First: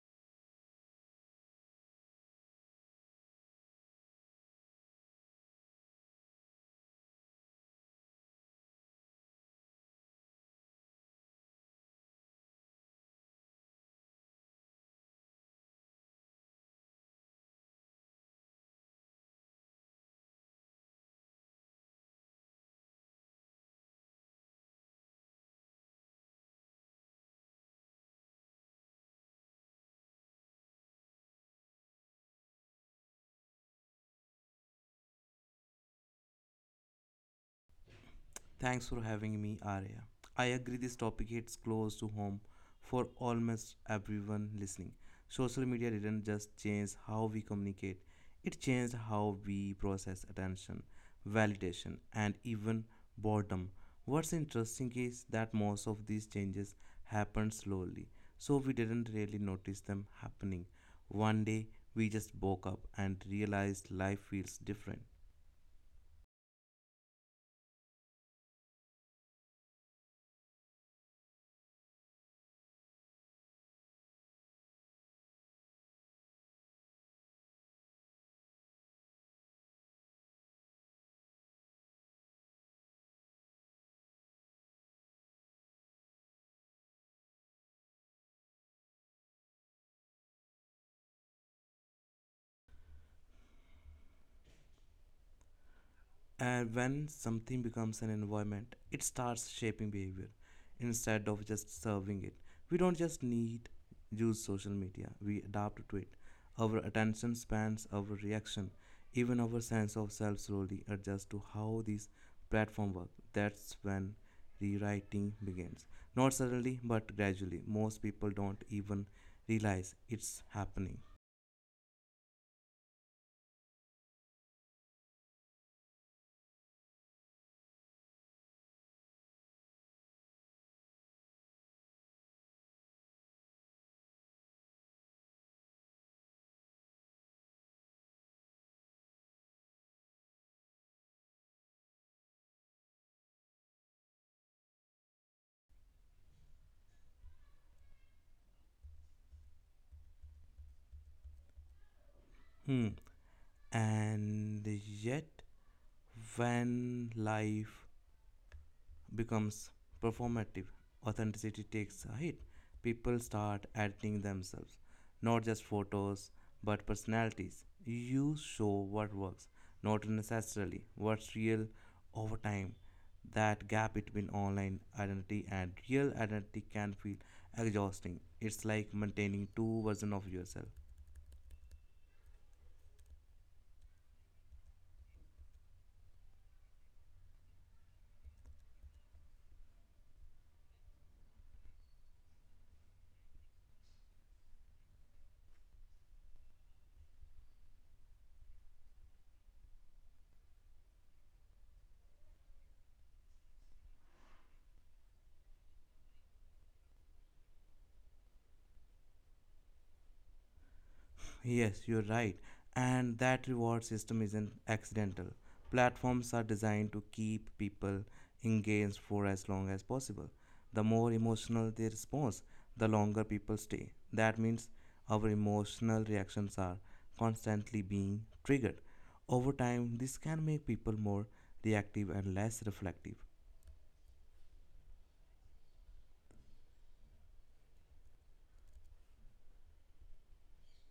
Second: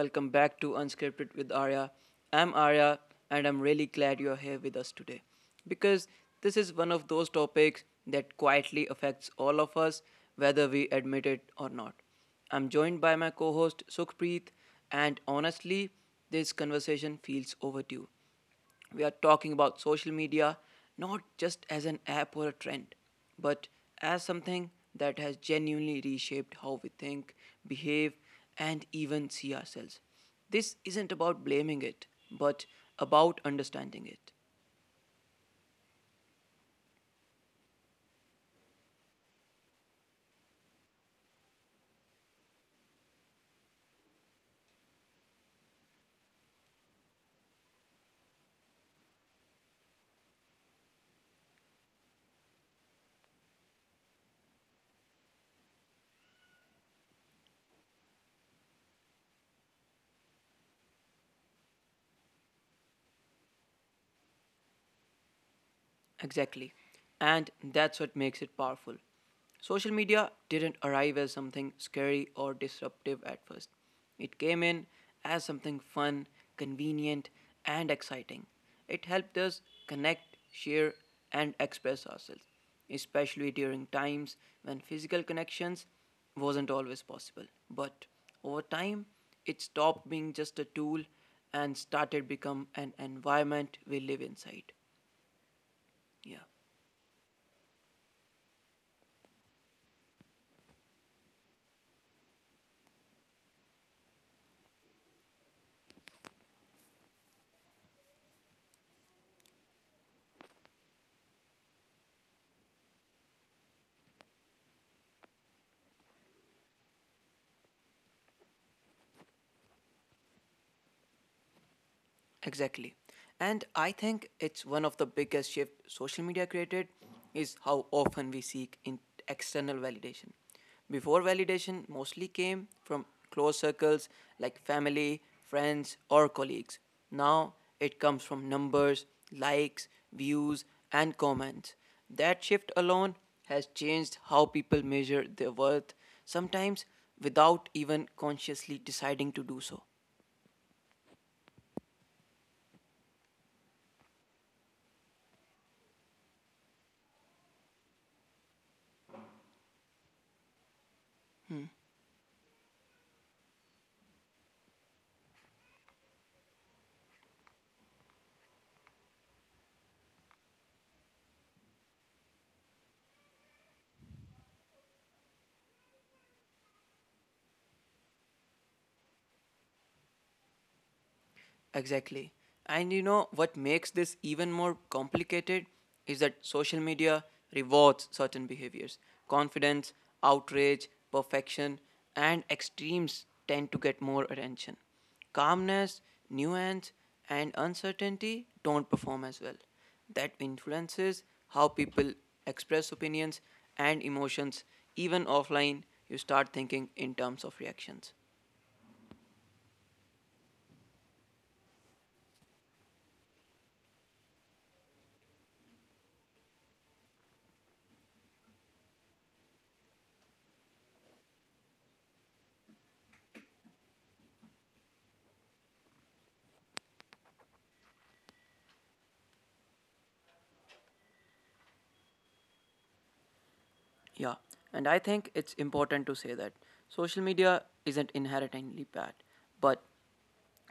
welcome back to Unscripted with Arya. I'm Arya and I'm really glad you're here with us today because this is one of those topics that quietly affects all of us whether we admit it or not. I'm joined by my co-host Sukhpreet and honestly this conversation feels overdue. We are talking about social media not just as an app or a trend, but as something that has genuinely reshaped how we think, behave, and even see ourselves. This isn't about blaming it, but about understanding it. Thanks for having me, Arya. I agree this topic hits close to home for almost everyone listening. Social media didn't just change how we communicate, it changed how we process attention, validation, and even boredom. What's interesting is that most of these changes happened slowly, so we didn't really notice them happening. One day, we just woke up and realized life feels different. Exactly. And that's what makes it powerful. Social media didn't arrive as something scary or disruptive at first. It came in as something fun, convenient, and exciting. It helped us connect, share, and express ourselves, especially during times when physical connections wasn't always possible. But over time, it stopped being just a tool and started become an environment we live inside. And when Yeah. something becomes an environment, it starts shaping behavior instead of just serving it. We don't just need use social media, we adapt to it. Our attention spans, our reaction, even our sense of self slowly adjust to how these platforms work. That's when rewriting begins. Not suddenly, but gradually. Most people don't even realize it's happening. Exactly. And I think it's one of the biggest shift social media created is how often we seek in external validation. Before validation mostly came from close circles like family, friends or colleagues. Now it comes from numbers, likes, views and comments. That shift alone has changed how people measure their worth sometimes without even consciously deciding to do so. Hmm. And yet, when life becomes performative, authenticity takes a hit. People start editing themselves, not just photos, but personalities. You show what works, not necessarily what's real over time. That gap between online identity and real identity can feel exhausting. It's like maintaining two versions of yourself. Exactly. And you know what makes this even more complicated is that social media rewards certain behaviors. Confidence, outrage, perfection, and extremes tend to get more attention. Calmness, nuance, and uncertainty don't perform as well. That influences how people express opinions and emotions. Even offline, you start thinking in terms of reactions. Yes, you're right. And that reward system isn't accidental. Platforms are designed to keep people engaged for as long as possible. The more emotional their response, the longer people stay. That means our emotional reactions are constantly being triggered. Over time, this can make people more reactive and less reflective. Yeah, and I think it's important to say that social media isn't inherently bad, but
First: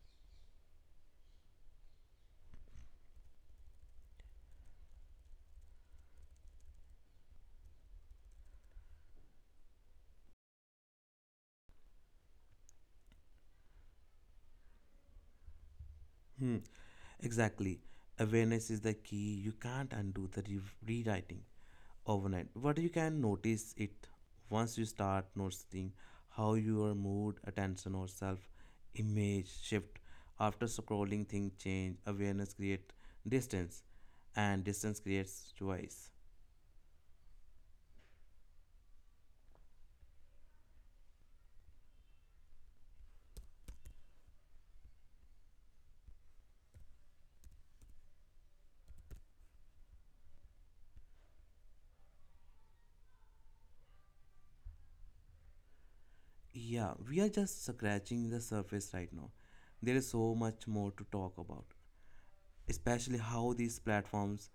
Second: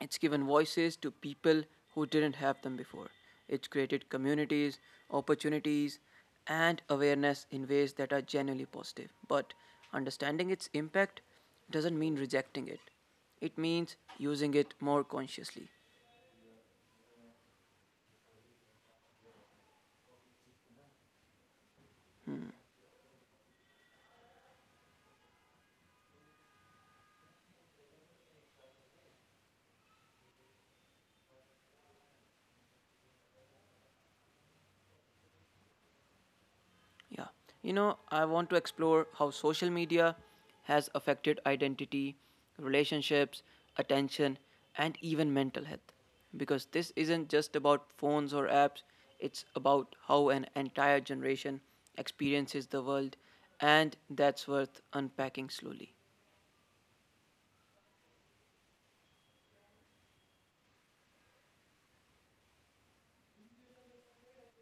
it's given voices to people who didn't have them before. It's created communities, opportunities, and awareness in ways that are genuinely positive. But understanding its impact doesn't mean rejecting it, it means using it more consciously. Hmm, exactly. Awareness is the key. You can't undo the rewriting overnight. What you can, notice it. Once you start noticing how your mood, attention, or self image shift after scrolling, things change. Awareness creates distance, and distance creates choice. Yeah. You know, I want to explore how social media has affected identity, relationships, attention, and even mental health. Because this isn't just about phones or apps, it's about how an entire generation experiences the world, and that's worth unpacking slowly. Yeah, we are just scratching the surface right now. There is so much more to talk about, especially how these platforms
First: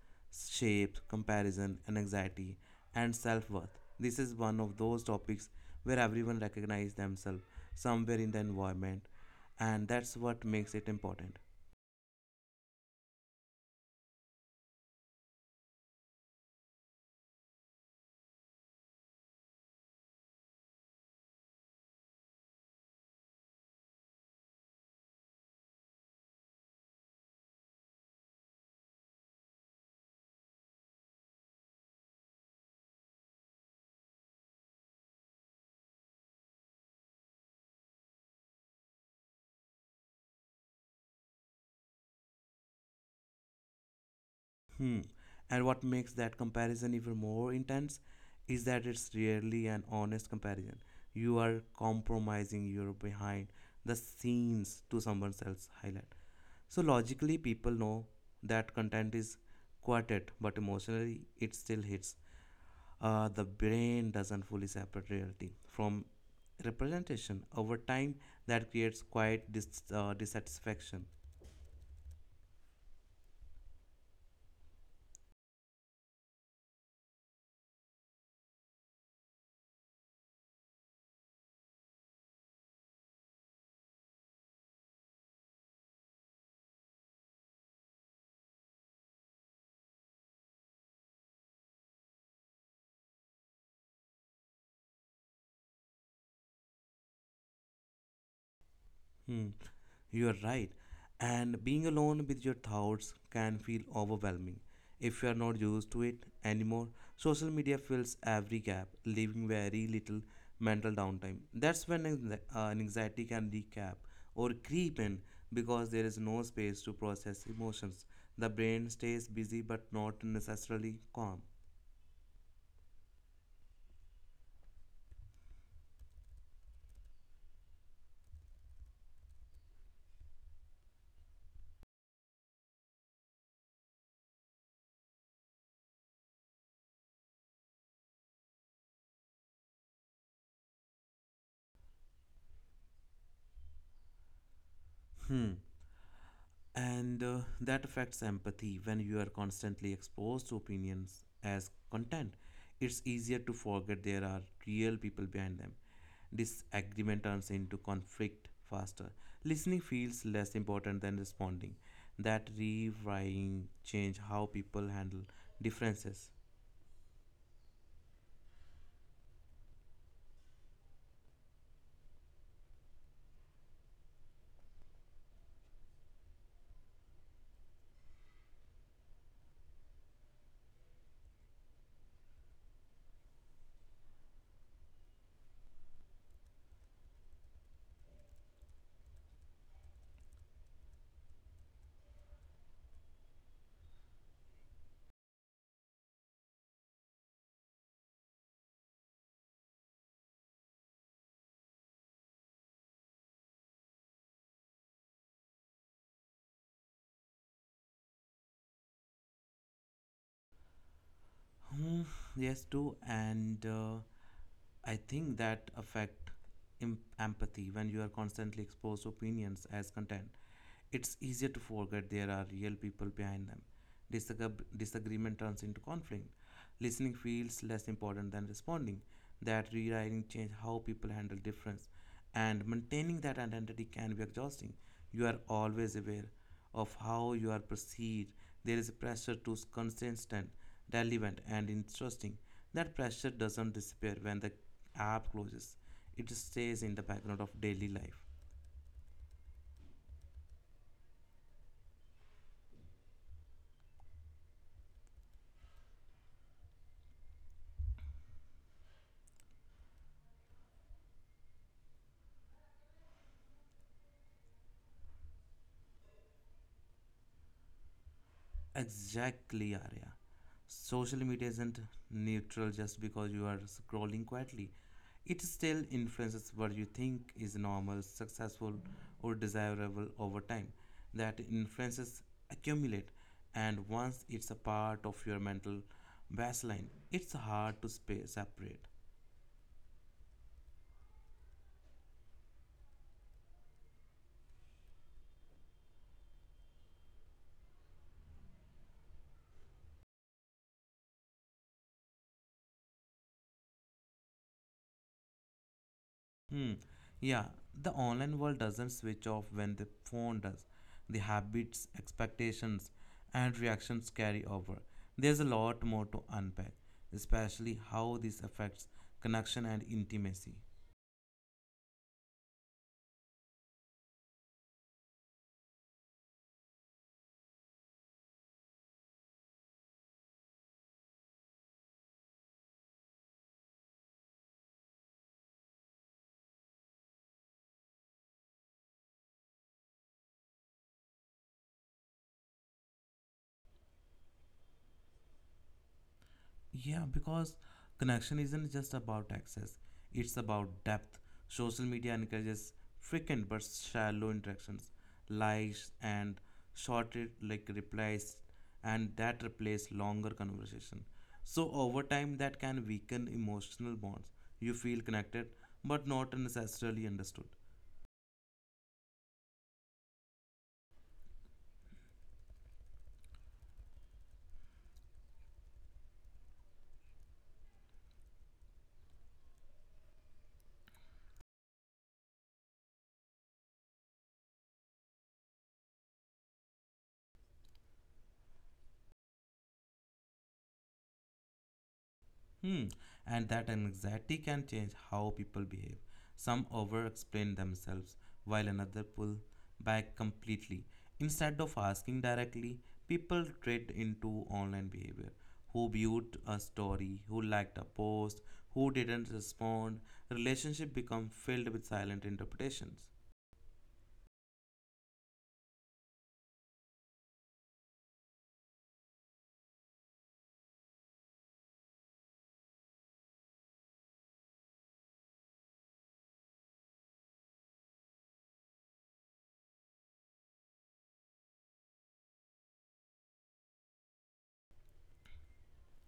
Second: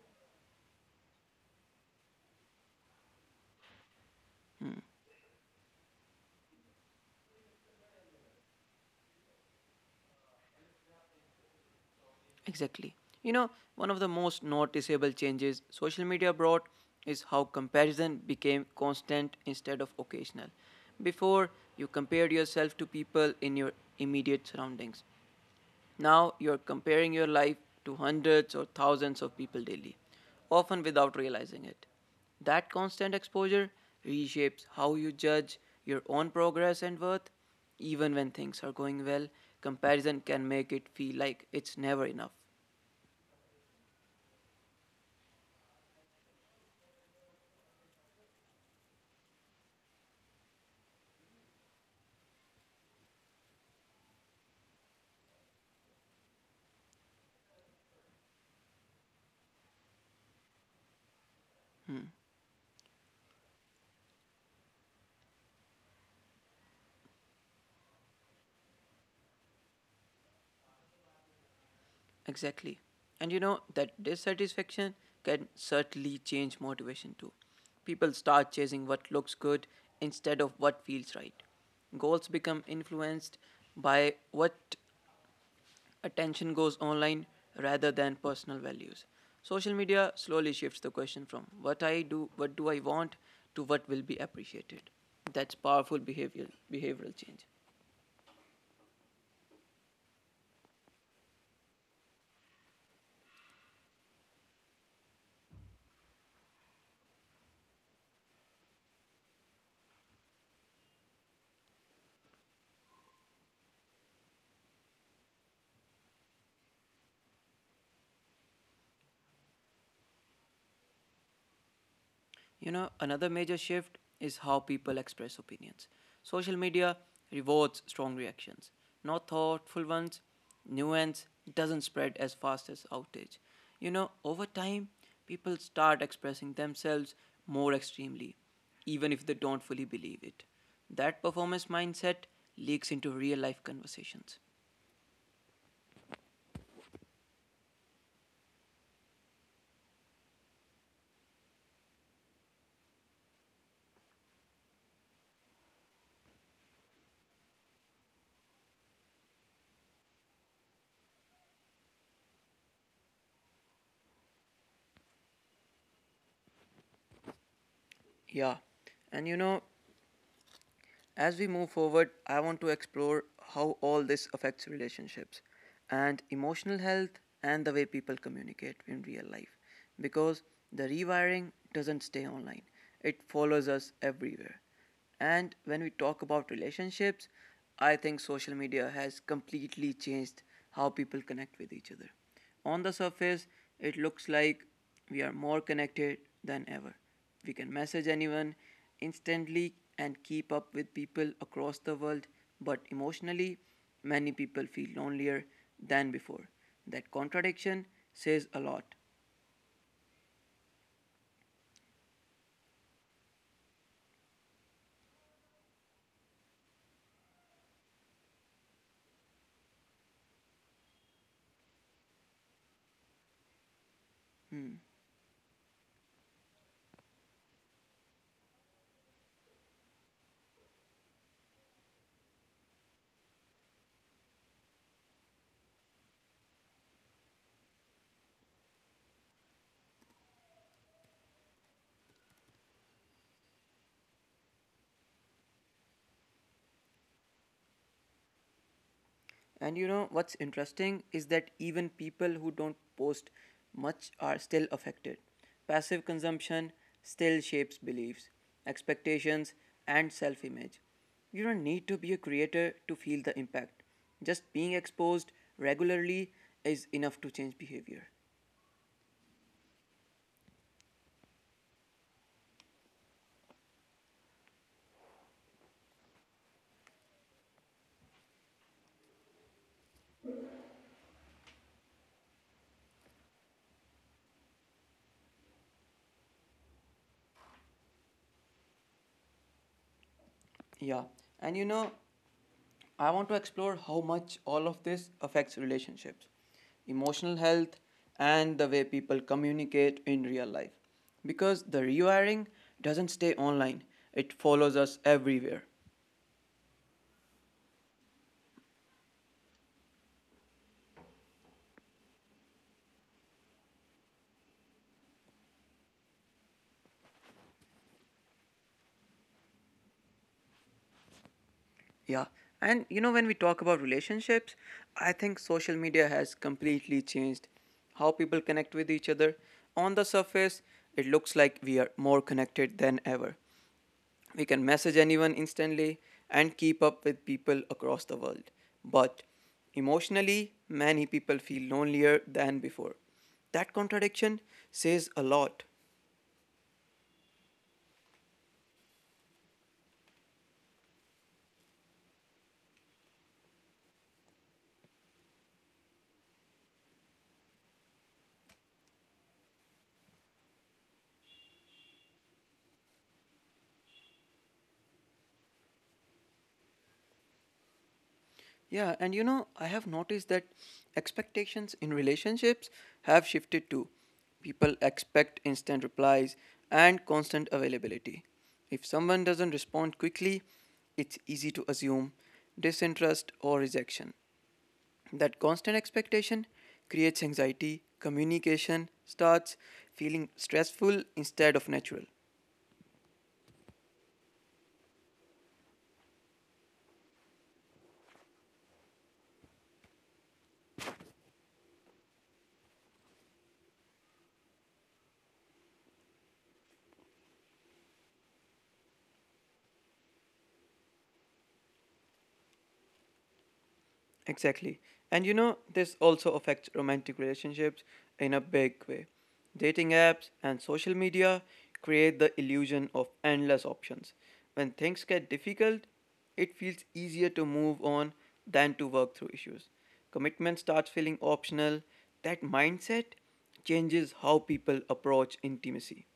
shape comparison and anxiety and self-worth. This is one of those topics where everyone recognizes themselves somewhere in the environment, and that's what makes it important. Exactly. You know, one of the most noticeable changes social media brought is how comparison became constant instead of occasional. Before, you compared yourself to people in your immediate surroundings. Now, you're comparing your life to hundreds or thousands of people daily, often without realizing it. That constant exposure reshapes how you judge your own progress and worth. Even when things are going well, comparison can make it feel like it's never enough. Hmm. And what makes that comparison even more intense is that it's rarely an honest comparison. You are compromising your behind the scenes to someone else's highlight. So logically, people know that content is quieted, but emotionally, it still hits. The brain doesn't fully separate reality from representation over time. That creates quiet dissatisfaction. Exactly. And you know, that dissatisfaction can certainly change motivation too. People start chasing what looks good instead of what feels right. Goals become influenced by what attention goes online rather than personal values. Social media slowly shifts the question from what I do, what do I want, to what will be appreciated. That's powerful behavior, behavioral change. Hmm. You are right. And being alone with your thoughts can feel overwhelming if you are not used to it anymore. Social media fills every gap, leaving very little mental downtime. That's when anxiety can recap or creep in, because there is no space to process emotions. The brain stays busy but not necessarily calm. You know, another major shift is how people express opinions. Social media rewards strong reactions, not thoughtful ones. Nuance doesn't spread as fast as outrage. You know, over time, people start expressing themselves more extremely, even if they don't fully believe it. That performance mindset leaks into real life conversations. Hmm. And that affects empathy when you are constantly exposed to opinions as content. It's easier to forget there are real people behind them. Disagreement turns into conflict faster. Listening feels less important than responding. That rewriting change how people handle differences. Yeah. And you know, as we move forward, I want to explore how all this affects relationships and emotional health and the way people communicate in real life. Because the rewiring doesn't stay online, it follows us everywhere. And when we talk about relationships, I think social media has completely changed how people connect with each other. On the surface, it looks like we are more connected than ever. We can message anyone instantly and keep up with people across the world, but emotionally, many people feel lonelier than before. That contradiction says a lot. Hmm, yes, too. And I think that affect empathy when you are constantly exposed to opinions as content. It's easier to forget there are real people behind them. Hmm. Disagreement turns into conflict. Listening feels less important than responding. That rewriting changes how people handle difference, and maintaining that identity can be exhausting. You are always aware of how you are perceived. There is a pressure to consistent, relevant, and interesting. That pressure doesn't disappear when the app closes. It stays in the background of daily life. And you know what's interesting is that even people who don't post much are still affected. Passive consumption still shapes beliefs, expectations, and self image. You don't need to be a creator to feel the impact. Just being exposed regularly is enough to change behavior. Exactly, Arya. Social media isn't neutral just because you are scrolling quietly. It still influences what you think is normal, successful, or desirable over time. That influences accumulate, and once it's a part of your mental baseline, it's hard to separate. Yeah, and you know, I want to explore how much all of this affects relationships, emotional health, and the way people communicate in real life. Because the rewiring doesn't stay online, it follows us everywhere. Hmm. Yeah, the online world doesn't switch off when the phone does. The habits, expectations, and reactions carry over. There's a lot more to unpack, especially how this affects connection and intimacy. Yeah. And you know, when we talk about relationships, I think social media has completely changed how people connect with each other. On the surface, it looks like we are more connected than ever. We can message anyone instantly and keep up with people across the world. But emotionally, many people feel lonelier than before. That contradiction says a lot. Yeah, because connection isn't just about access, it's about depth. Social media encourages frequent but shallow interactions, likes and short replies, and that replace longer conversation. So over time that can weaken emotional bonds. You feel connected but not necessarily understood. Yeah, and you know, I have noticed that expectations in relationships have shifted too. People expect instant replies and constant availability. If someone doesn't respond quickly, it's easy to assume disinterest or rejection. That constant expectation creates anxiety, communication starts feeling stressful instead of natural. Hmm. And that anxiety can change how people behave. Some over explain themselves, while another pull back completely. Instead of asking directly, people trade into online behavior. Who viewed a story, who liked a post, who didn't respond. Relationship become filled with silent interpretations. Exactly. And you know, this also affects romantic relationships in a big way. Dating apps and social media create the illusion of endless options. When things get difficult, it feels easier to move on than to work through issues. Commitment starts feeling optional. That mindset changes how people approach intimacy.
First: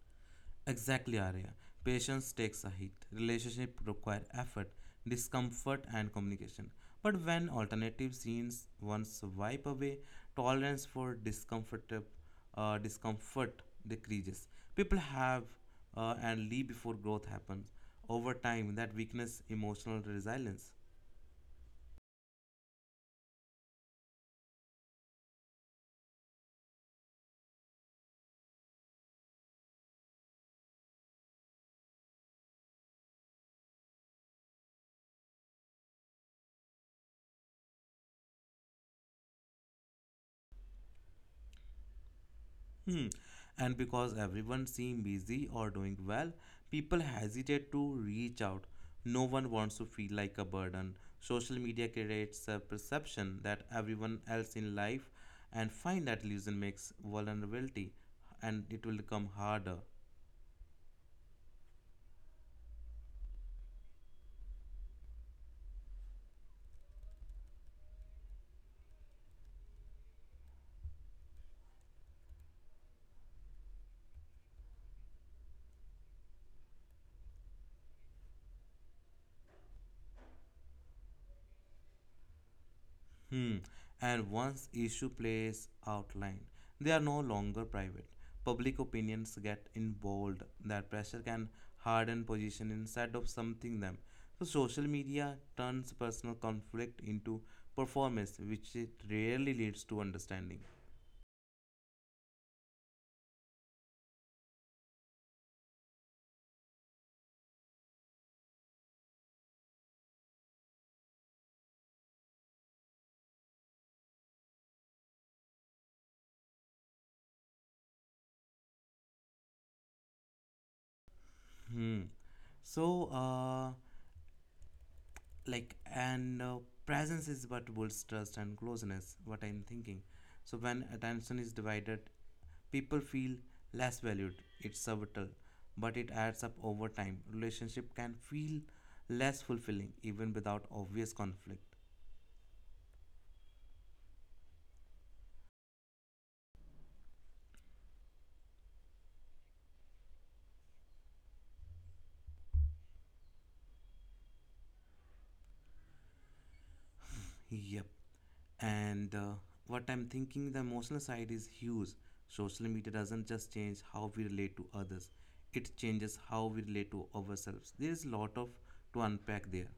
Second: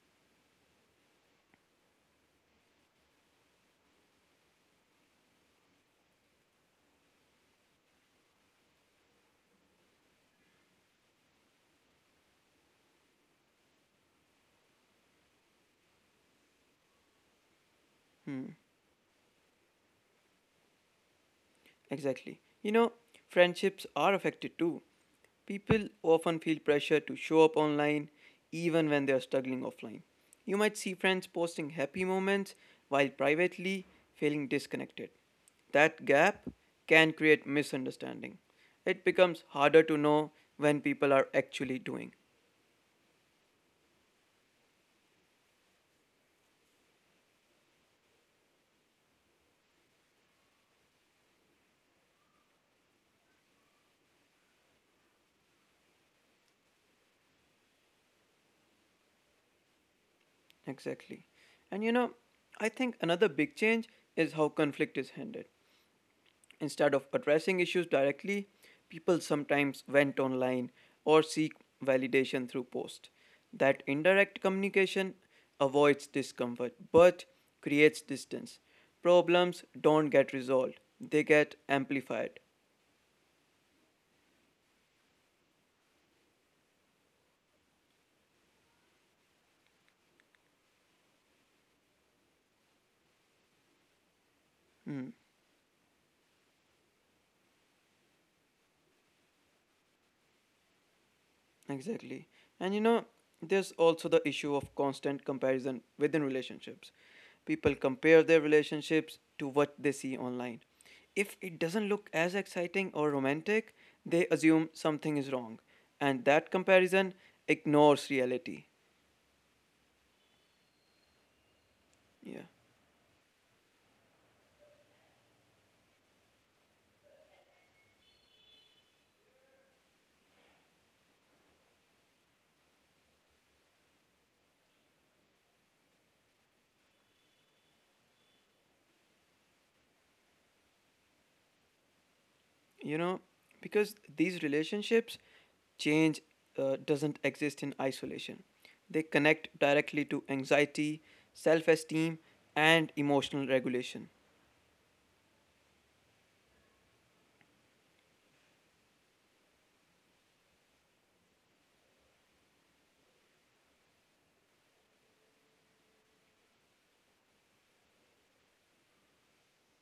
Exactly, Arya. Patience takes a hit. Relationship require effort, discomfort, and communication. But when alternative scenes once wipe away, tolerance for discomfort decreases. People have and leave before growth happens. Over time, Hmm. that weakness, emotional resilience. Exactly. You know, friendships are affected too. People often feel pressure to show up online even when they are struggling offline. You might see friends posting happy moments while privately feeling disconnected. That gap can create misunderstanding. It becomes harder to know when people are actually doing. Hmm. And because everyone seems busy or doing well, people hesitate to reach out. No one wants to feel like a burden. Social media creates a perception that everyone else in life, and find that illusion makes vulnerability and it will become harder. Exactly. And you know, I think another big change is how conflict is handled. Instead of addressing issues directly, people sometimes vent online or seek validation through posts. That indirect communication avoids discomfort but creates distance. Problems don't get resolved, they get amplified. Hmm. And once issue plays outlined, they are no longer private. Public opinions get involved. That pressure can harden position instead of something them. So social Hmm. media turns personal conflict into performance, which it rarely leads to understanding. Exactly. And you know, there's also the issue of constant comparison within relationships. People compare their relationships to what they see online. If it doesn't look as exciting or romantic, they assume something is wrong. And that comparison ignores reality. Hmm. Yeah. So, like and Presence is what builds trust and closeness, what I'm thinking. So when attention is divided, people feel less valued. It's subtle, but it adds up over time. Relationship can feel less fulfilling even without obvious conflict. You know, because these relationships change doesn't exist in isolation. They connect directly to anxiety, self esteem, and emotional regulation. Yep and What I'm thinking, the emotional side is huge. Social media doesn't just change how we relate to others, it changes how we relate to ourselves. There is a lot of to unpack there.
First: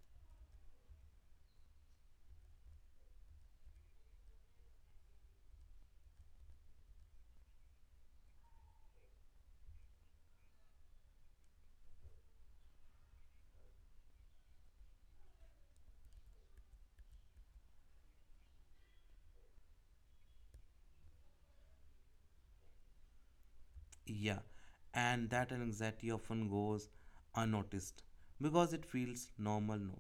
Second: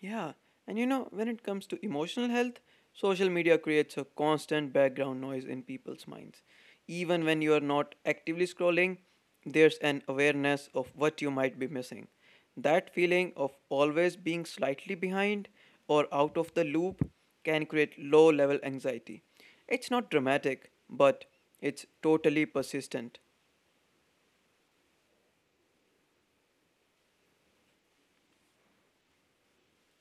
Yeah, and you know, when it comes to emotional health, social media creates a constant background noise in people's minds. Even when you are not actively scrolling, there's an awareness of what you might be missing. That feeling of always being slightly behind or out of the loop can create low level anxiety. It's not dramatic, but it's totally persistent. Yeah, and that anxiety often goes unnoticed because it feels normal now.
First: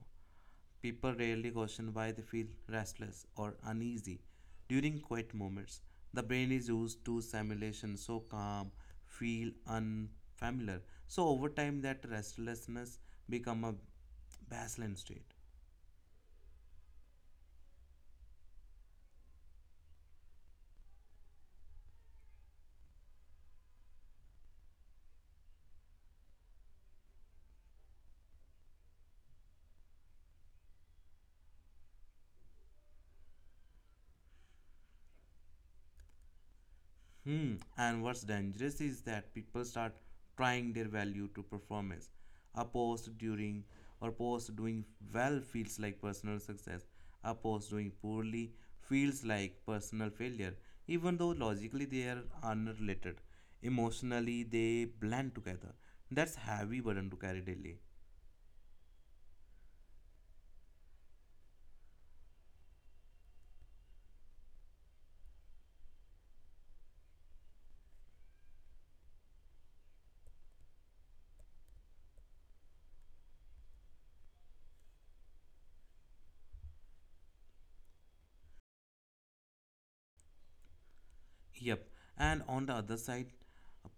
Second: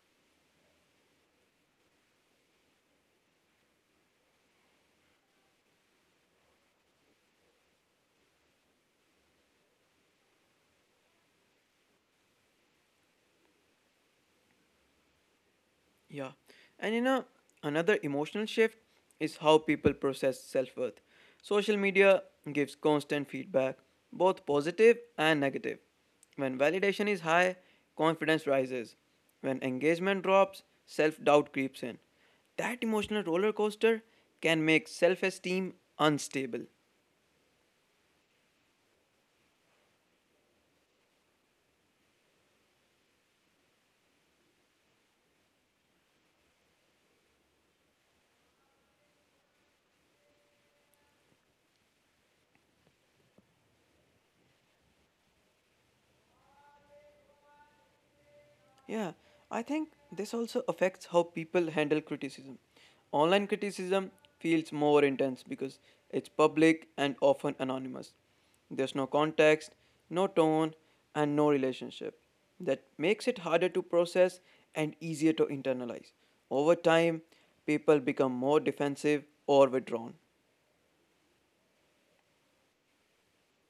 People rarely question why they feel restless or uneasy during quiet moments. The brain is used to simulation, so calm, feel unfamiliar. So over time, that restlessness become a baseline state. Yeah. And you know, another emotional shift is how people process self worth. Social media gives constant feedback, both positive and negative. When validation is high, confidence rises. When engagement drops, self doubt creeps in. That emotional roller coaster can make self esteem unstable. Hmm. And what's dangerous is that people start trying their value to performance. A post during or post doing well feels like personal success. A post doing poorly feels like personal failure, even though logically they are unrelated. Emotionally, they blend together. That's heavy burden to carry daily. Yeah, I think this also affects how people handle criticism. Online criticism feels more intense because it's public and often anonymous. There's no context, no tone, and no relationship. That makes it harder to process and easier to internalize. Over time, people become more defensive or withdrawn. Yep. And on the other side,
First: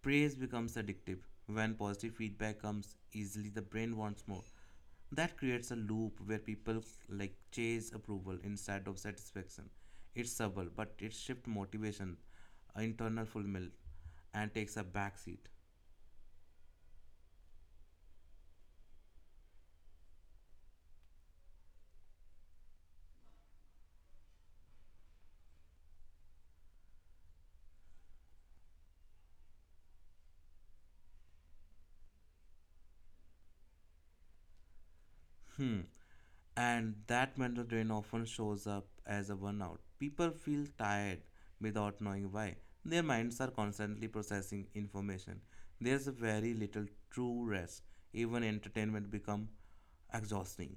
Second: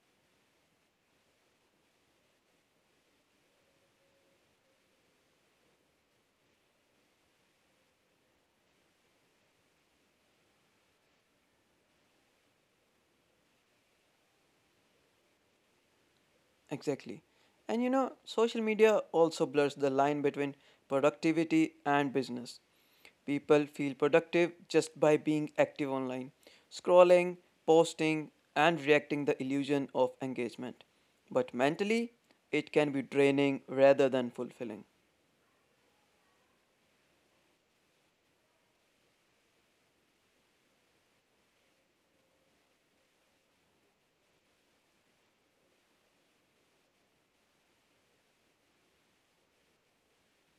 praise becomes addictive. When positive feedback comes easily, the brain wants more. That creates a loop where people like chase approval instead of satisfaction. It's subtle, but it shifts motivation, internal fulfillment, and takes a backseat. Exactly. And you know, social media also blurs the line between productivity and business. People feel productive just by being active online, scrolling, posting, and reacting the illusion of engagement. But mentally, it can be draining rather than fulfilling. Hmm. And that mental drain often shows up as a burnout. People feel tired without knowing why. Their minds are constantly processing information. There's very little true rest. Even entertainment become exhausting.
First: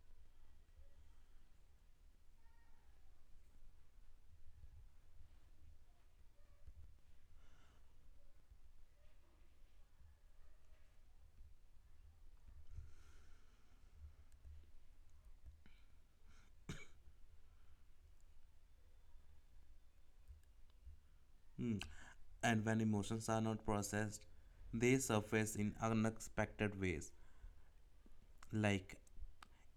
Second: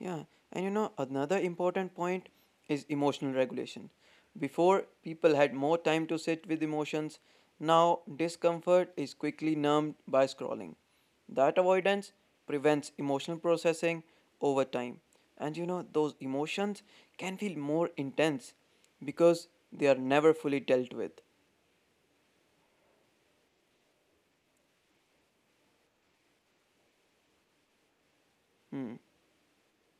Yeah, and you know, another important point is emotional regulation. Before, people had more time to sit with emotions. Now, discomfort is quickly numbed by scrolling. That avoidance prevents emotional processing over time. And you know, those emotions can feel more intense because they are never fully dealt with. Hmm. And when emotions are not processed, they surface in unexpected ways, Hmm, like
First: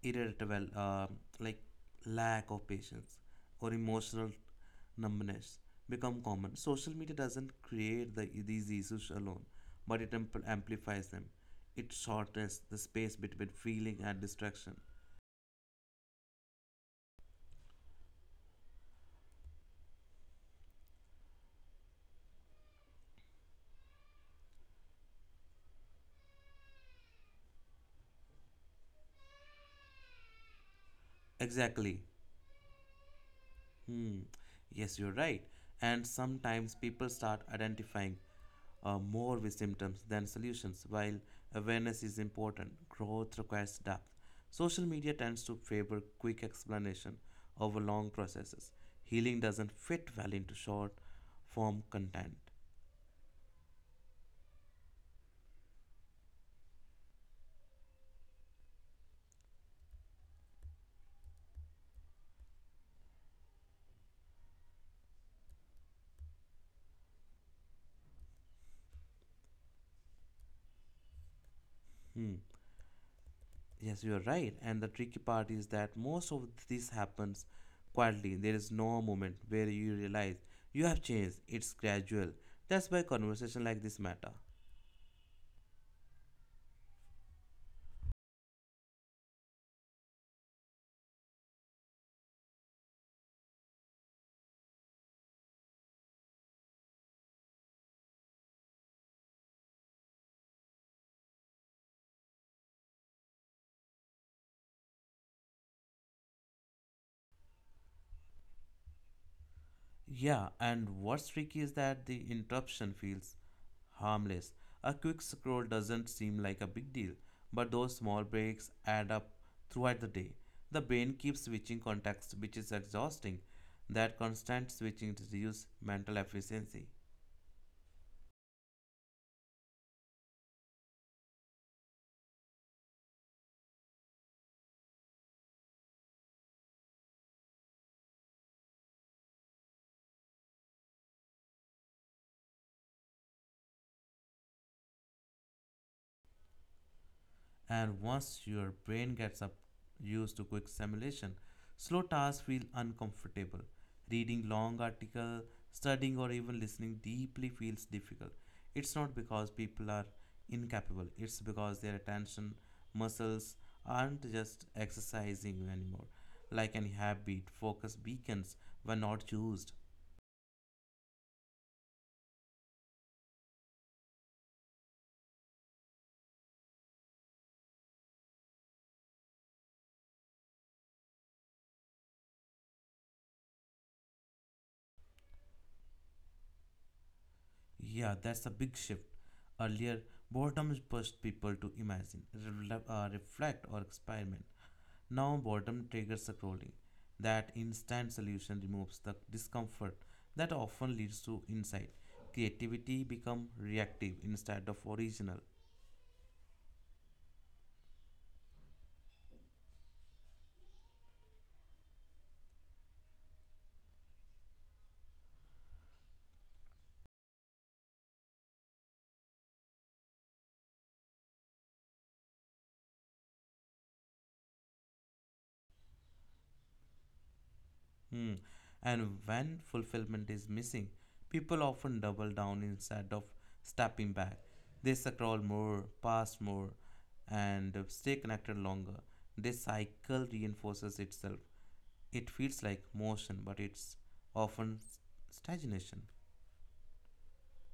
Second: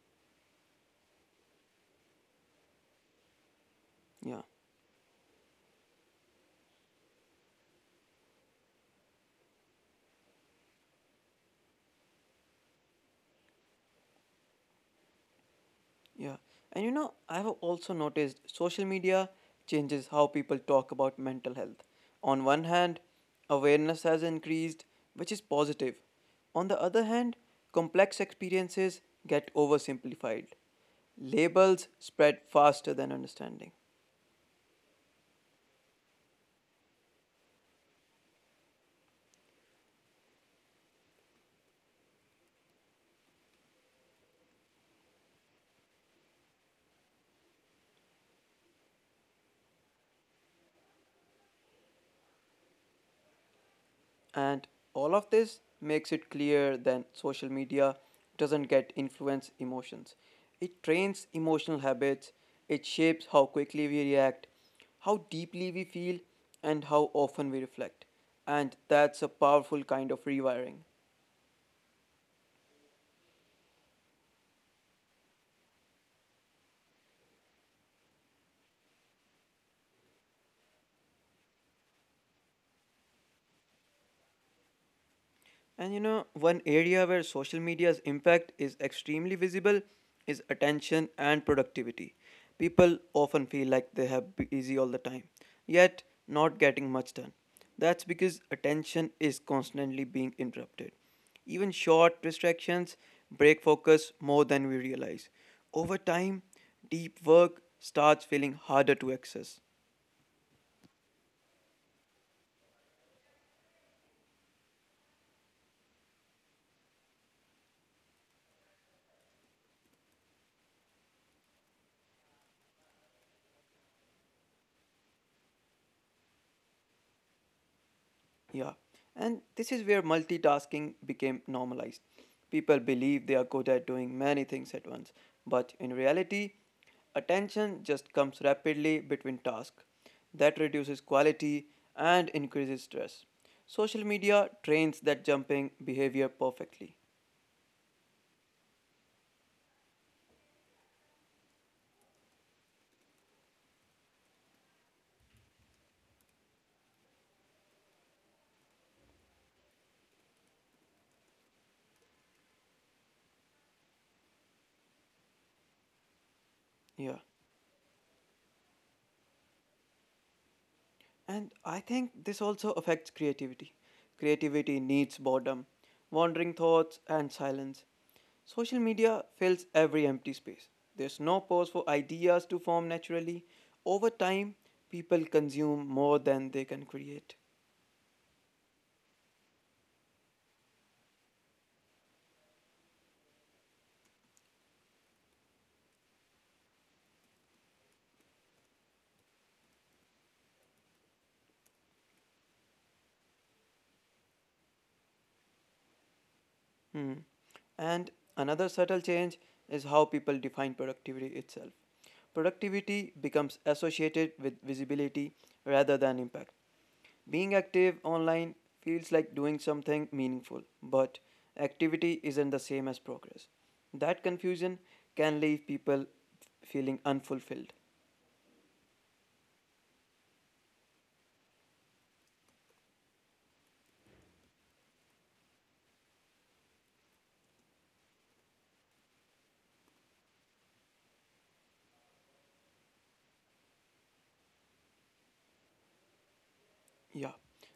irritable, like lack of patience or emotional yeah. numbness become common. Social media doesn't create these issues alone, but it amplifies them. It shortens the space between feeling and distraction. Yeah. And you know, I've also noticed social media changes how people talk about mental health. On one hand, awareness has increased, which is positive. On the other hand, complex experiences get oversimplified. Labels Exactly. spread faster than understanding. Hmm. Yes, you're right. And sometimes people start identifying more with symptoms than solutions. While awareness is important, growth requires depth. Social media tends to favor quick explanation over long processes. Healing doesn't fit well into short form content. And all of this makes it clear that social media doesn't get influence emotions. It trains emotional habits, it shapes how quickly we react, how deeply we feel, and how often we reflect. And that's a powerful kind of rewiring. Hmm. Yes, you are right. And the tricky part is that most of this happens quietly. There is no moment where you realize you have changed. It's gradual. That's why conversation like this matter. And you know, one area where social media's impact is extremely visible is attention and productivity. People often feel like they have busy all the time, yet not getting much done. That's because attention is constantly being interrupted. Even short distractions break focus more than we realize. Over time, deep work starts feeling harder to access. Yeah, and what's tricky is that the interruption feels harmless. A quick scroll doesn't seem like a big deal, but those small breaks add up throughout the day. The brain keeps switching contexts, which is exhausting. That constant switching reduces mental efficiency. Yeah, and this is where multitasking became normalized. People believe they are good at doing many things at once, but in reality, attention just comes rapidly between tasks. That reduces quality and increases stress. Social media trains that jumping behavior perfectly. And once your brain gets up used to quick simulation, slow tasks feel uncomfortable. Reading long articles, studying or even listening deeply feels difficult. It's not because people are incapable, it's because their attention muscles aren't just exercising anymore. Like any Yeah. habit, focus beacons were not used. And I think this also affects creativity. Creativity needs boredom, wandering thoughts, and silence. Social media fills every empty space. There's no pause for ideas to form naturally. Over time, people consume more than they can create. Yeah, that's a big shift. Earlier, boredom pushed people to imagine, reflect, or experiment. Now, boredom triggers scrolling. That instant solution removes the discomfort that often leads to insight. Creativity become reactive instead of original. Hmm. And another subtle change is how people define productivity itself. Productivity becomes associated with visibility rather than impact. Being active online feels like doing something meaningful, but activity isn't the same as progress. That confusion can leave people feeling unfulfilled. Hmm. And when fulfillment is missing, people often double down instead of stepping back. They scroll more, pass more, and stay connected longer. This cycle reinforces itself. It feels like motion, but it's often stagnation. Yeah.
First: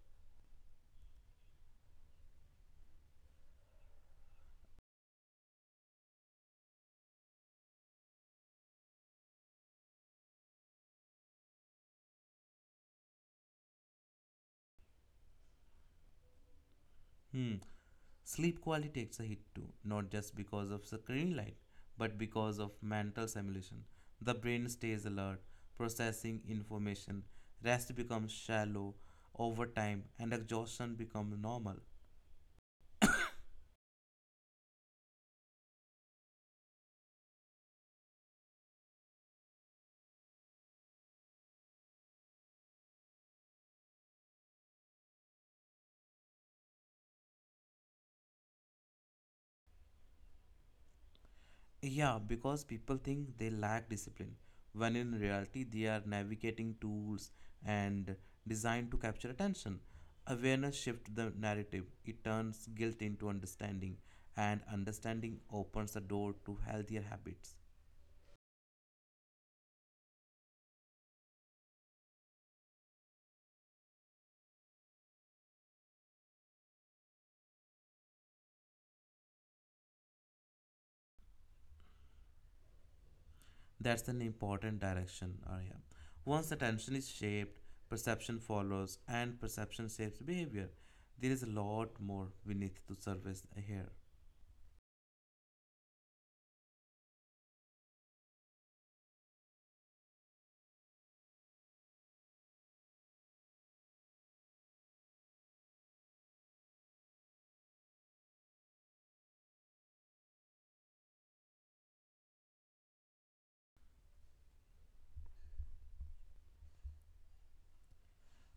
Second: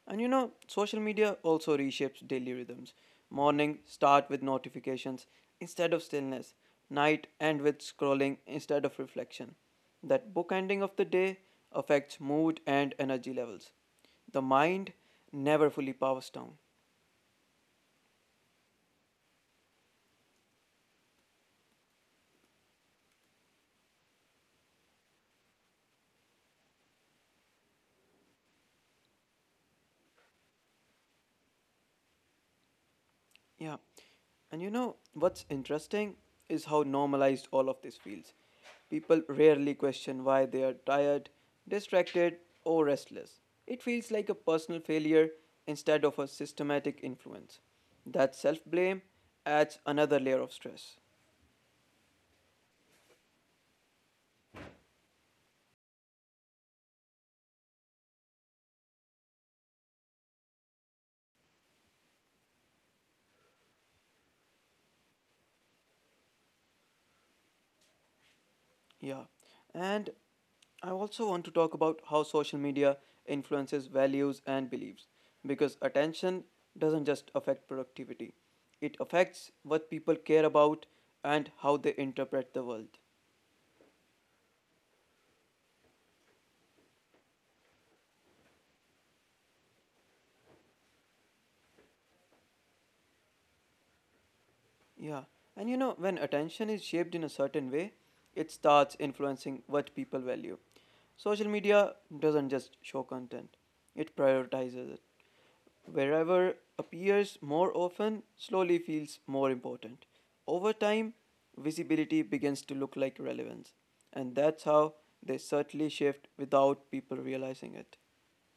Social media also reshapes daily rhythms. Morning start with notifications instead of stillness. Night end with scrolling instead of reflection. That bookending of the day affects mood and energy levels. The mind never fully powers down. Hmm. Sleep quality takes a hit too, not just because of screen light, but because of mental stimulation. The brain stays alert, processing information, rest becomes shallow over time, and exhaustion becomes normal. Yeah. What's interesting is how normalized all of this feels. People rarely question why they are tired, distracted, or restless. It feels like a personal failure instead of a systematic influence. That self blame adds another layer of stress. Yeah, because people think they lack discipline, when in reality, they are navigating tools and designed to capture attention. Awareness shifts the narrative, it turns guilt into understanding, and understanding opens the door to healthier habits. Yeah. And I also want to talk about how social media influences values and beliefs because attention doesn't just affect productivity, it affects what people care about and how they interpret the world. That's an important direction, Arya. Once attention is shaped, perception follows, and perception shapes behavior. There is a lot more we need to surface here. Yeah, when attention is shaped in a certain way, it starts influencing what people value. Social media doesn't just show content, it prioritizes it. Wherever appears more often, slowly feels more important. Over time, visibility begins to look like relevance, and that's how they subtly shift without people realizing it.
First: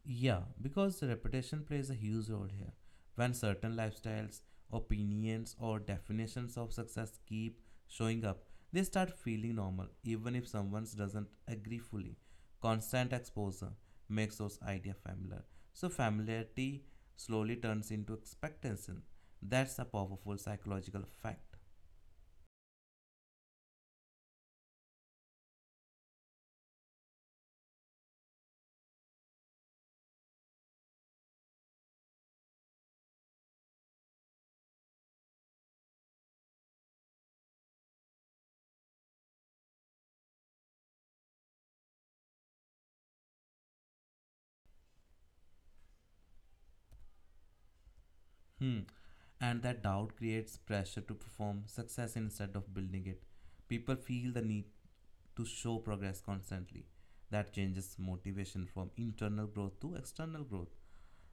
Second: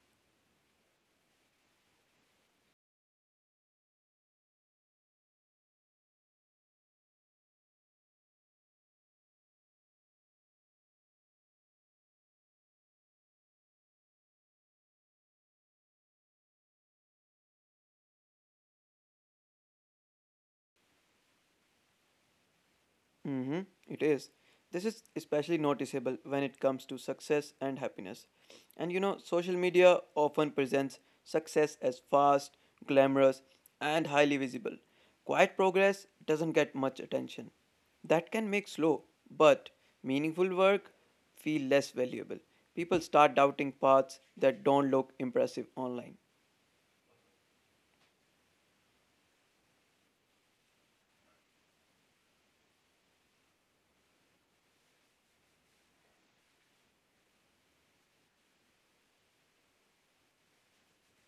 Yeah, because the reputation plays a huge role here. When certain lifestyles, opinions, or definitions of success keep showing up, they start feeling normal, even if someone doesn't agree fully. Constant exposure makes those ideas familiar. So, familiarity slowly turns into expectation. That's a powerful psychological fact. Mm-hmm, it is. This is especially noticeable when it comes to success and happiness. Social media often presents success as fast, glamorous, and highly visible. Quiet progress doesn't get much attention. That can make slow but meaningful work feel less valuable. People start doubting paths that don't look impressive online. Hmm. And that doubt creates pressure to perform success instead of building it. People feel the need to show progress constantly. That changes motivation from internal growth to external growth.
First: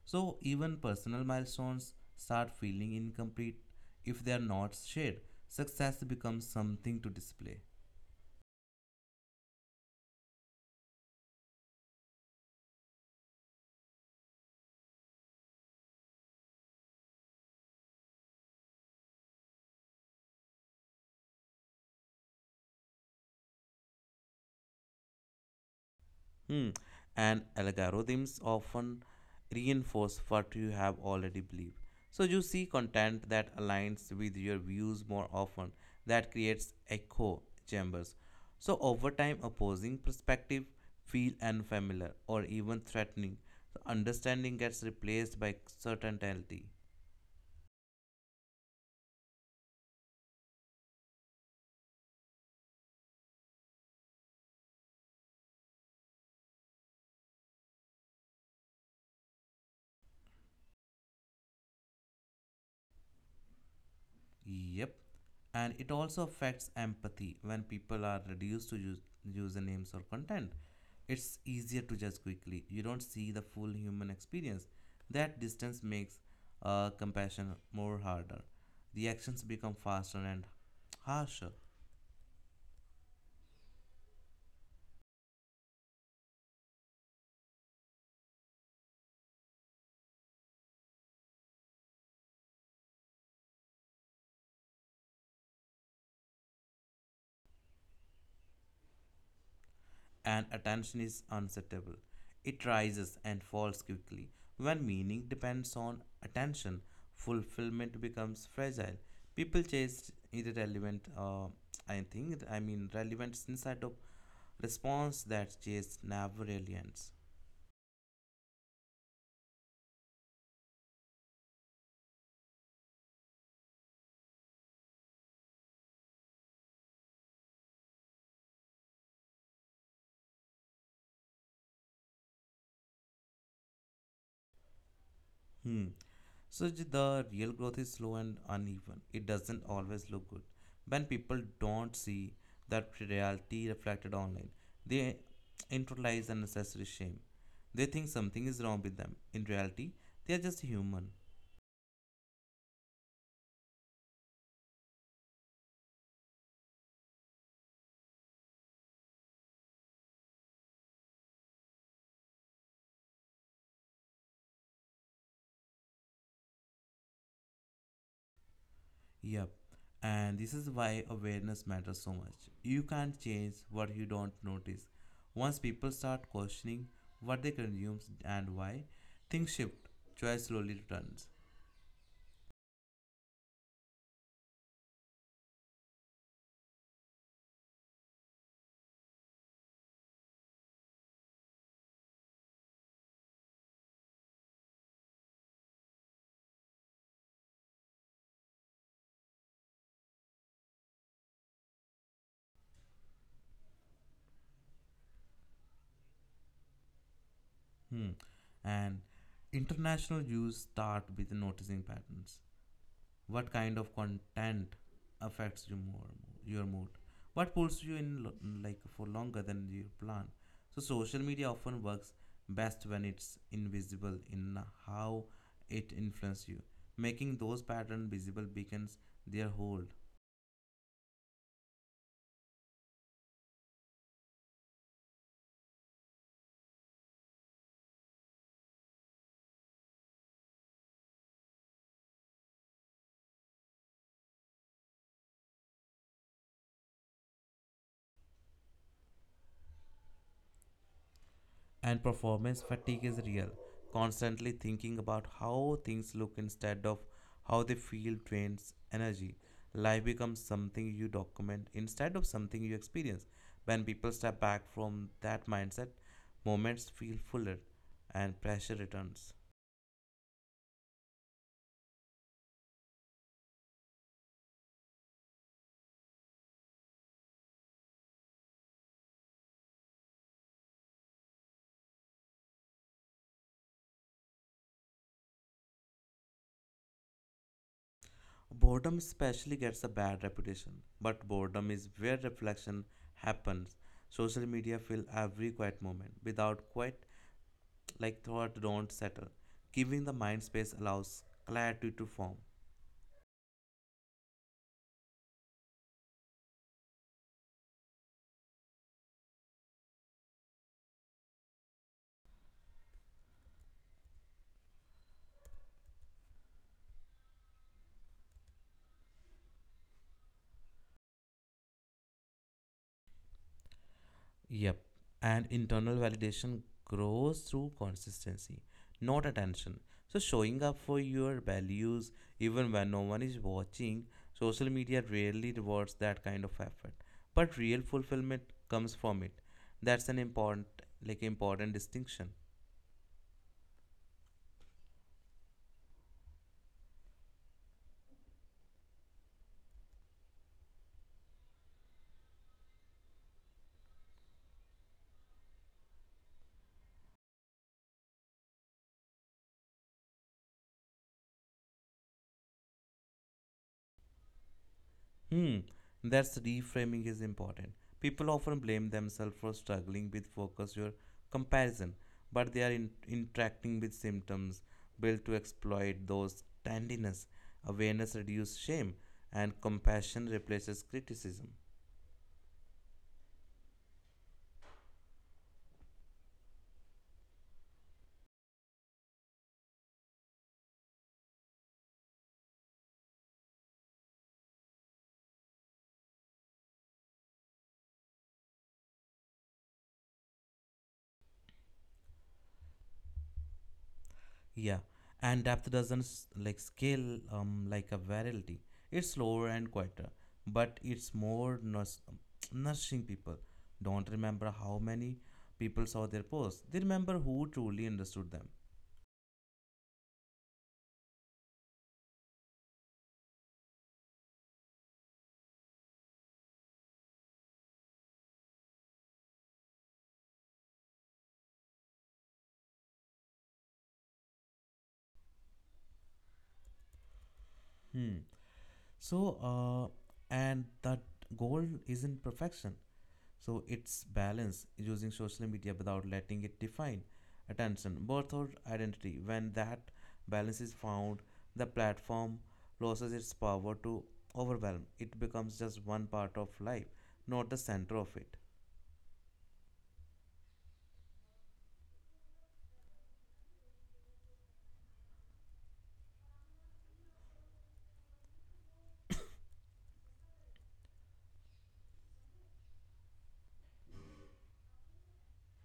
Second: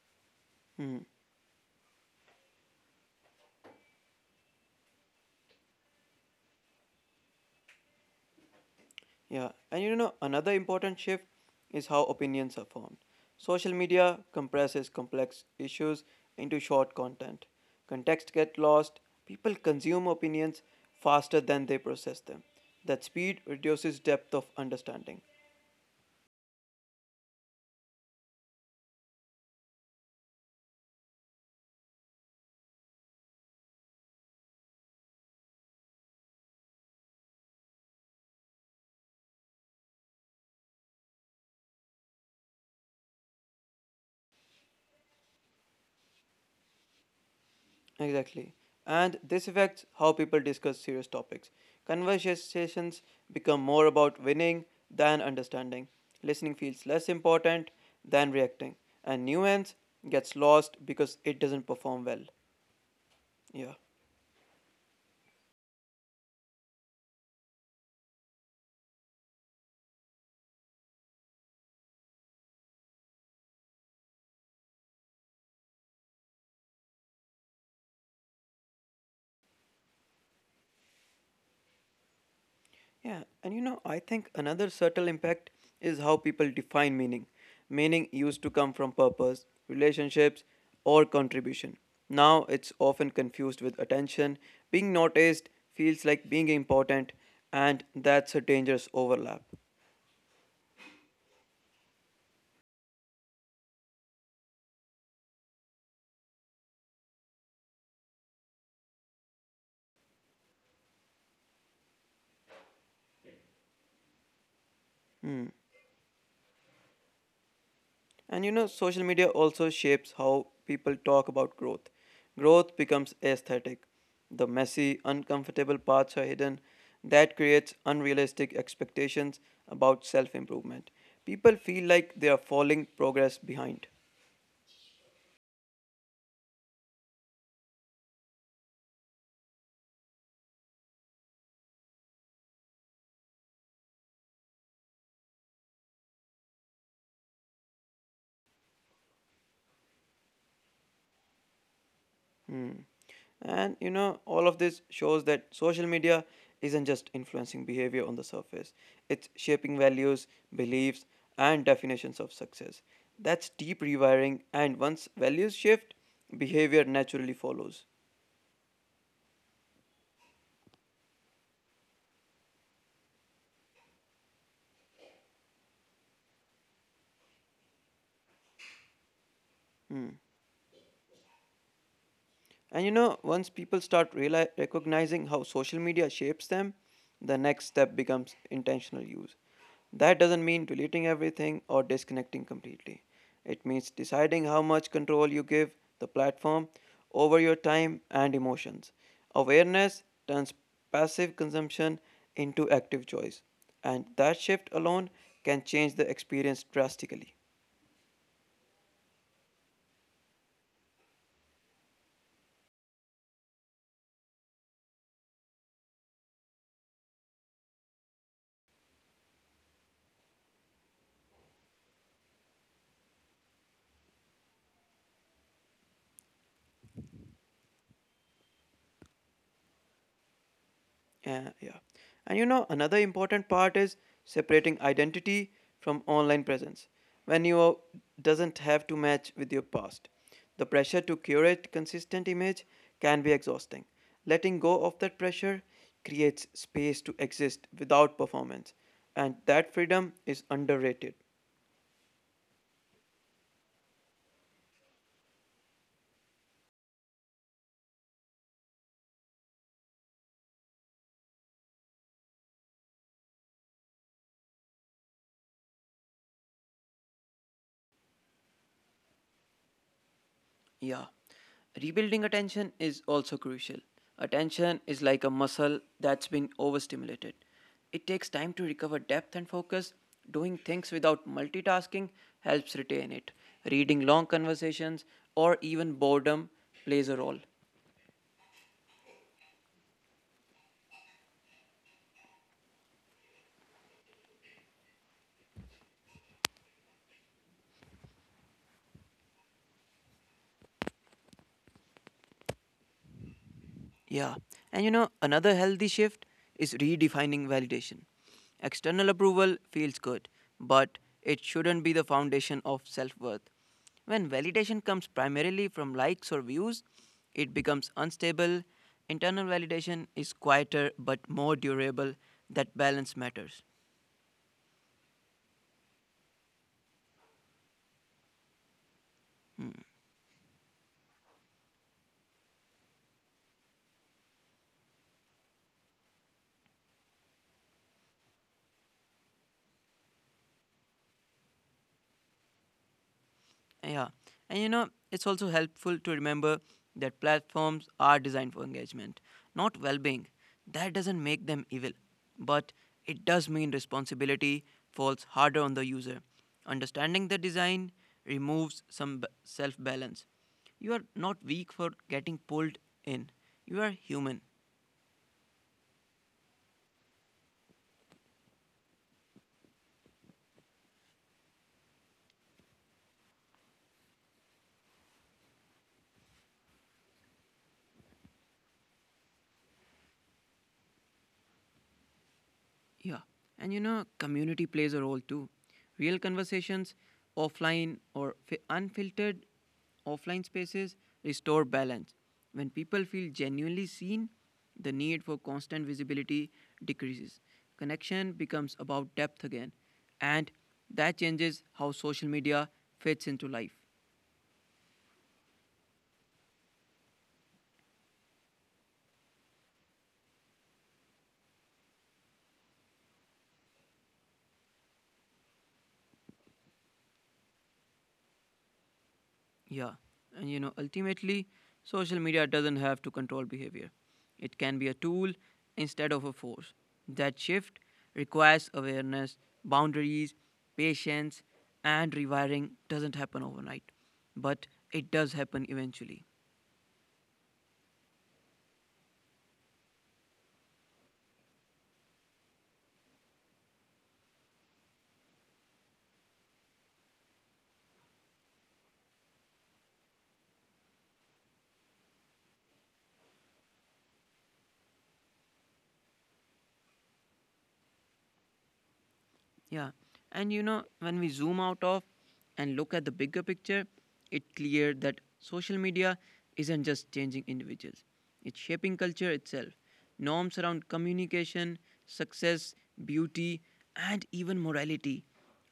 So even Mm-hmm. personal milestones start feeling incomplete if they are not shared. Success becomes something to display. Yeah, another important shift is how opinions are formed. Social media compresses complex issues into short content. Context gets lost, people consume opinions faster than they process them. That speed reduces depth of understanding. Hmm. And algorithms often reinforce what you have already believed. So you see content that aligns with your views more often, that creates echo chambers. So over time, opposing perspective feel unfamiliar or even threatening. So understanding gets replaced by certainty. Exactly. And this affects how people discuss serious topics. Conversations become more about winning than understanding. Listening feels less important than reacting. And nuance gets lost because it doesn't perform well. Yeah. Yep. And it also affects empathy when people are reduced to use, usernames or content. It's easier to judge quickly. You don't see the full human experience. That distance makes compassion more harder. Reactions become faster and harsher. Yeah, I think another subtle impact is how people define meaning. Meaning used to come from purpose, relationships, or contribution. Now it's often confused with attention. Being noticed feels like being important, and that's a dangerous overlap. And attention is unsettable. It rises and falls quickly. When meaning depends on attention, fulfillment becomes fragile. People chase irrelevant, I think, I mean, relevance inside of response Hmm. that chase never really ends. Social media also shapes how people talk about growth. Growth becomes aesthetic. The messy, uncomfortable parts are hidden. That creates unrealistic expectations about self improvement. People feel like they are falling progress behind. Hmm. So the real growth is slow and uneven. It doesn't always look good. When people don't see that reality reflected online, they internalize unnecessary shame. They think something is wrong with them. In reality, they are just human. Hmm. All of this shows that social media isn't just influencing behavior on the surface, it's shaping values, beliefs, and definitions of success. That's deep rewiring, and once values shift, behavior naturally follows. Yep. And this is why awareness matters so much. You can't change what you don't notice. Once people start questioning what they consume and why, things shift. Hmm. Joy slowly returns. Once people start reali recognizing how social media shapes them, the next step becomes intentional use. That doesn't mean deleting everything or disconnecting completely. It means deciding how much control you give the platform over your time and emotions. Awareness turns passive consumption into active choice, and that shift alone can change the experience drastically. Hmm. And international Jews start with noticing patterns. What kind of content affects you more, your mood? What pulls you in like for longer than you plan? So social media often works best when it's invisible in how it influences you. Making those patterns visible becomes their hold. Yeah. Another important part is separating identity from online presence. When you doesn't have to match with your past, the pressure to curate consistent image can be exhausting. Letting go of that pressure creates space to exist without performance, and that freedom is underrated. And performance fatigue is real. Constantly thinking about how things look instead of how they feel drains energy. Life becomes something you document instead of something you experience. When people step back from that mindset, moments feel fuller and pressure returns. Yeah. Rebuilding attention is also crucial. Attention is like a muscle that's been overstimulated. It takes time to recover depth and focus. Doing things without multitasking helps retain it. Reading long conversations or even boredom plays a role. Boredom especially gets a bad reputation, but boredom is where reflection happens. Social media fill every quiet moment. Without quiet, like thought don't settle. Giving the mind space allows clarity to form. Yeah. Another healthy shift is redefining validation. External approval feels good, but it shouldn't be the foundation of self worth. When validation comes primarily from likes or views, it becomes unstable. Internal validation is quieter but more durable. That balance matters. Yep. And internal validation grows through consistency, not attention. So showing up for your values even when no one is watching, social media rarely rewards that kind of effort. But real fulfillment comes from it. That's an important important distinction. Yeah. It's also helpful to remember that platforms are designed for engagement, not well being. That doesn't make them evil, but it does mean responsibility falls harder on the user. Understanding the design removes some self balance. You are not weak for getting pulled in, you are human. Hmm, that's reframing is important. People often blame themselves for struggling with focus or comparison, but they are interacting with symptoms built to exploit those tendiness. Awareness reduces shame, and compassion replaces criticism. Yeah. Community plays a role too. Real conversations, unfiltered offline spaces restore balance. When people feel genuinely seen, the need for constant visibility decreases. Connection becomes about depth again. And that changes how social media fits into life. Yeah, and depth doesn't like scale like a virality. It's slower and quieter, but it's more nourishing people. Don't remember how many people saw their posts. They remember who truly understood them. Yeah. Ultimately, social media doesn't have to control behavior. It can be a tool instead of a force. That shift requires awareness, boundaries, patience, and rewiring doesn't happen overnight, but it does happen eventually. Hmm. So, uh, and that goal isn't perfection. So it's balance using social media without letting it define attention, birth or identity. When that balance is found, the platform loses its power to overwhelm. It becomes just one part of life, not the center of it. Yeah. When we zoom out of and look at the bigger picture, it's clear that social media isn't just changing individuals, it's shaping culture itself. Norms around communication, success, beauty, and even morality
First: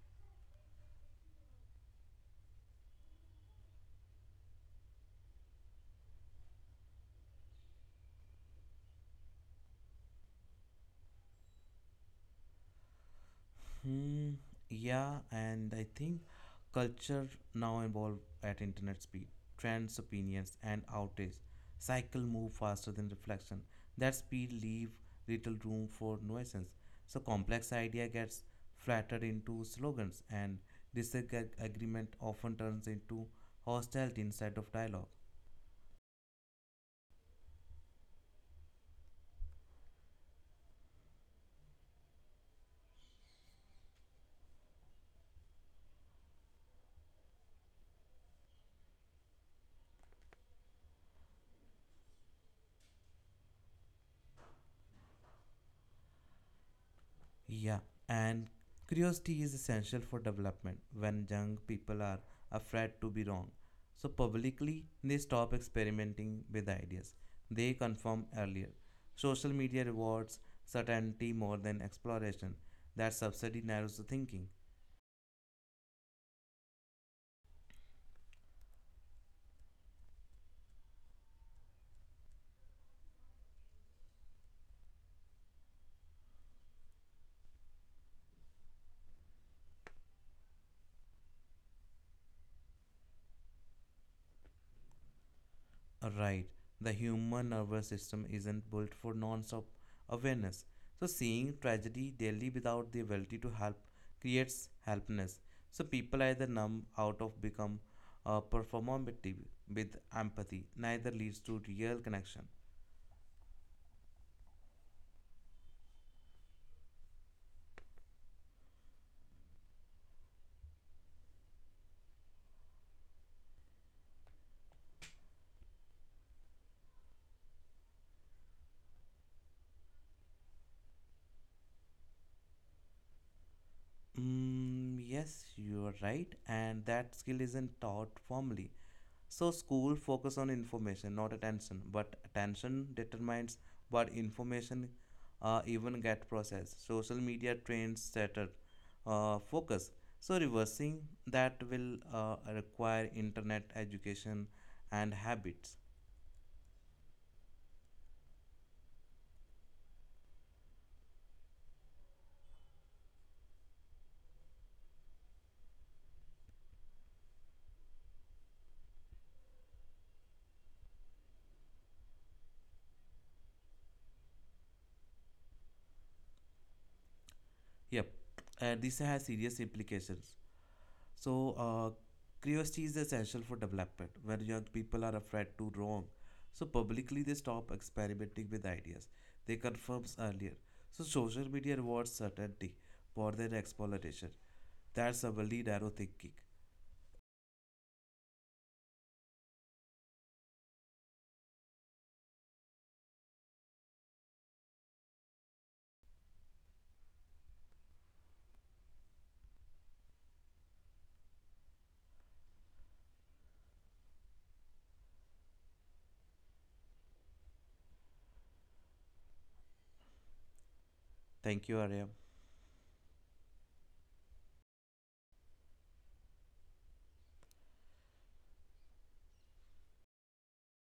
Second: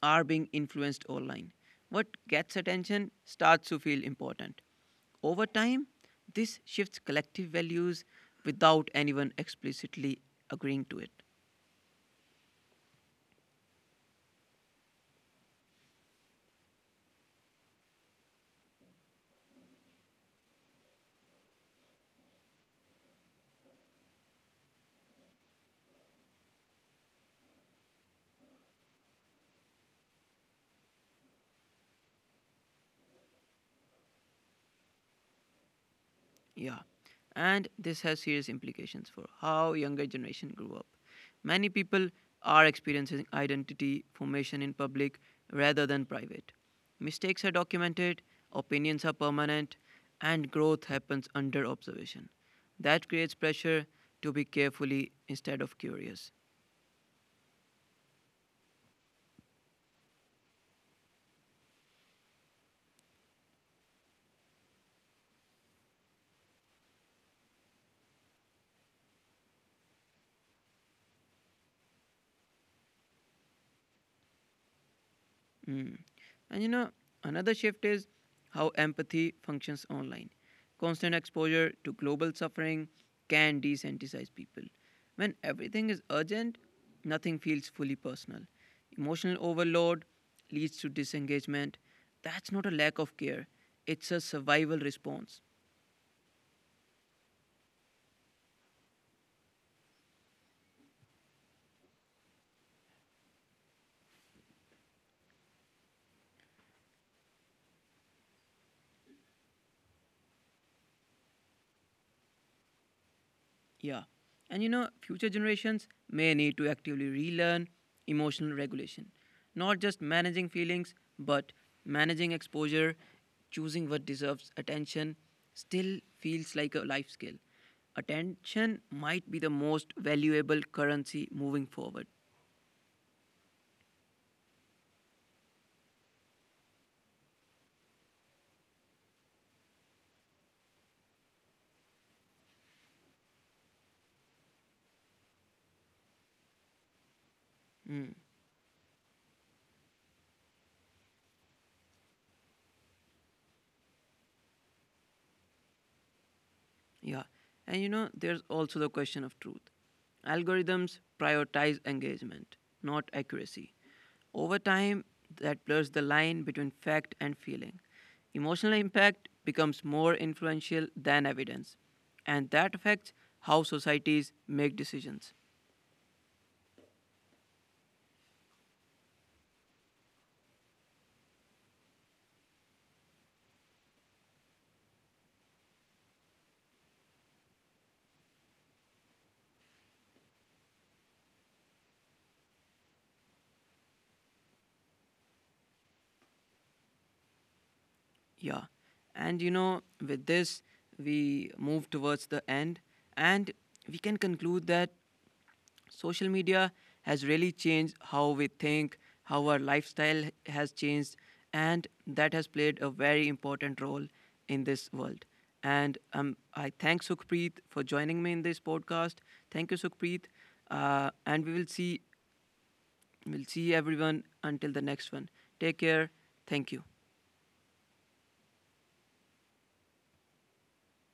are being influenced online. What gets attention starts to feel important. Over time, this shifts collective values without anyone explicitly agreeing to it. Hmm, yeah, and I think culture now evolve at internet speed. Trends, opinions, and outrage cycle move faster than reflection. That speed leave little room for nuisance. So complex idea gets flattered into slogans, and disagreement often turns into hostility instead of dialogue. Yeah, and this has serious implications for how younger generation grew up. Many people are experiencing identity formation in public rather than private. Mistakes are documented, opinions are permanent, and growth happens under observation. That creates pressure to be carefully instead of curious. Yeah, and curiosity is essential for development when young people are afraid to be wrong. So, publicly, they stop experimenting with ideas. They conform earlier. Social media rewards certainty more than exploration. That subsidy narrows the thinking. Mm. And you know, another shift is how empathy functions online. Constant exposure to global suffering can desensitize people. When everything is urgent, nothing feels fully personal. Emotional overload leads to disengagement. That's not a lack of care, it's a survival response. Right. The human nervous system isn't built for non-stop awareness. So seeing tragedy daily without the ability to help creates helplessness. So people either numb out of become performative with empathy. Neither leads to real connection. Yeah. Future generations may need to actively relearn emotional regulation, not just managing feelings, but managing exposure, choosing what deserves attention still feels like a life skill. Attention might be the most valuable currency moving forward. Mm, yes, you are right, and that skill isn't taught formally. So school focus on information, not attention. But attention determines what information even get processed. Social media trains shattered focus. So reversing that will require internet education and habits. Yeah. There's also the question of truth. Algorithms prioritize engagement, not accuracy. Over time, that blurs the line between fact and feeling. Emotional impact becomes more influential than evidence, and that affects how societies make decisions. Yep, this has serious implications. So, uh, Curiosity is essential for development. When young people are afraid to wrong, so publicly they stop experimenting with ideas they confirms earlier. So, social media rewards certainty more than exploration. That's a really narrow thinking. Yeah. With this, we move towards the end, and we can conclude that social media has really changed how we think, how our lifestyle has changed, and that has played a very important role in this world. And I thank Sukhpreet for joining me in this podcast. Thank you, Sukhpreet. And we will Thank you, see, Aryam. we'll see everyone until the next one. Take care. Thank you.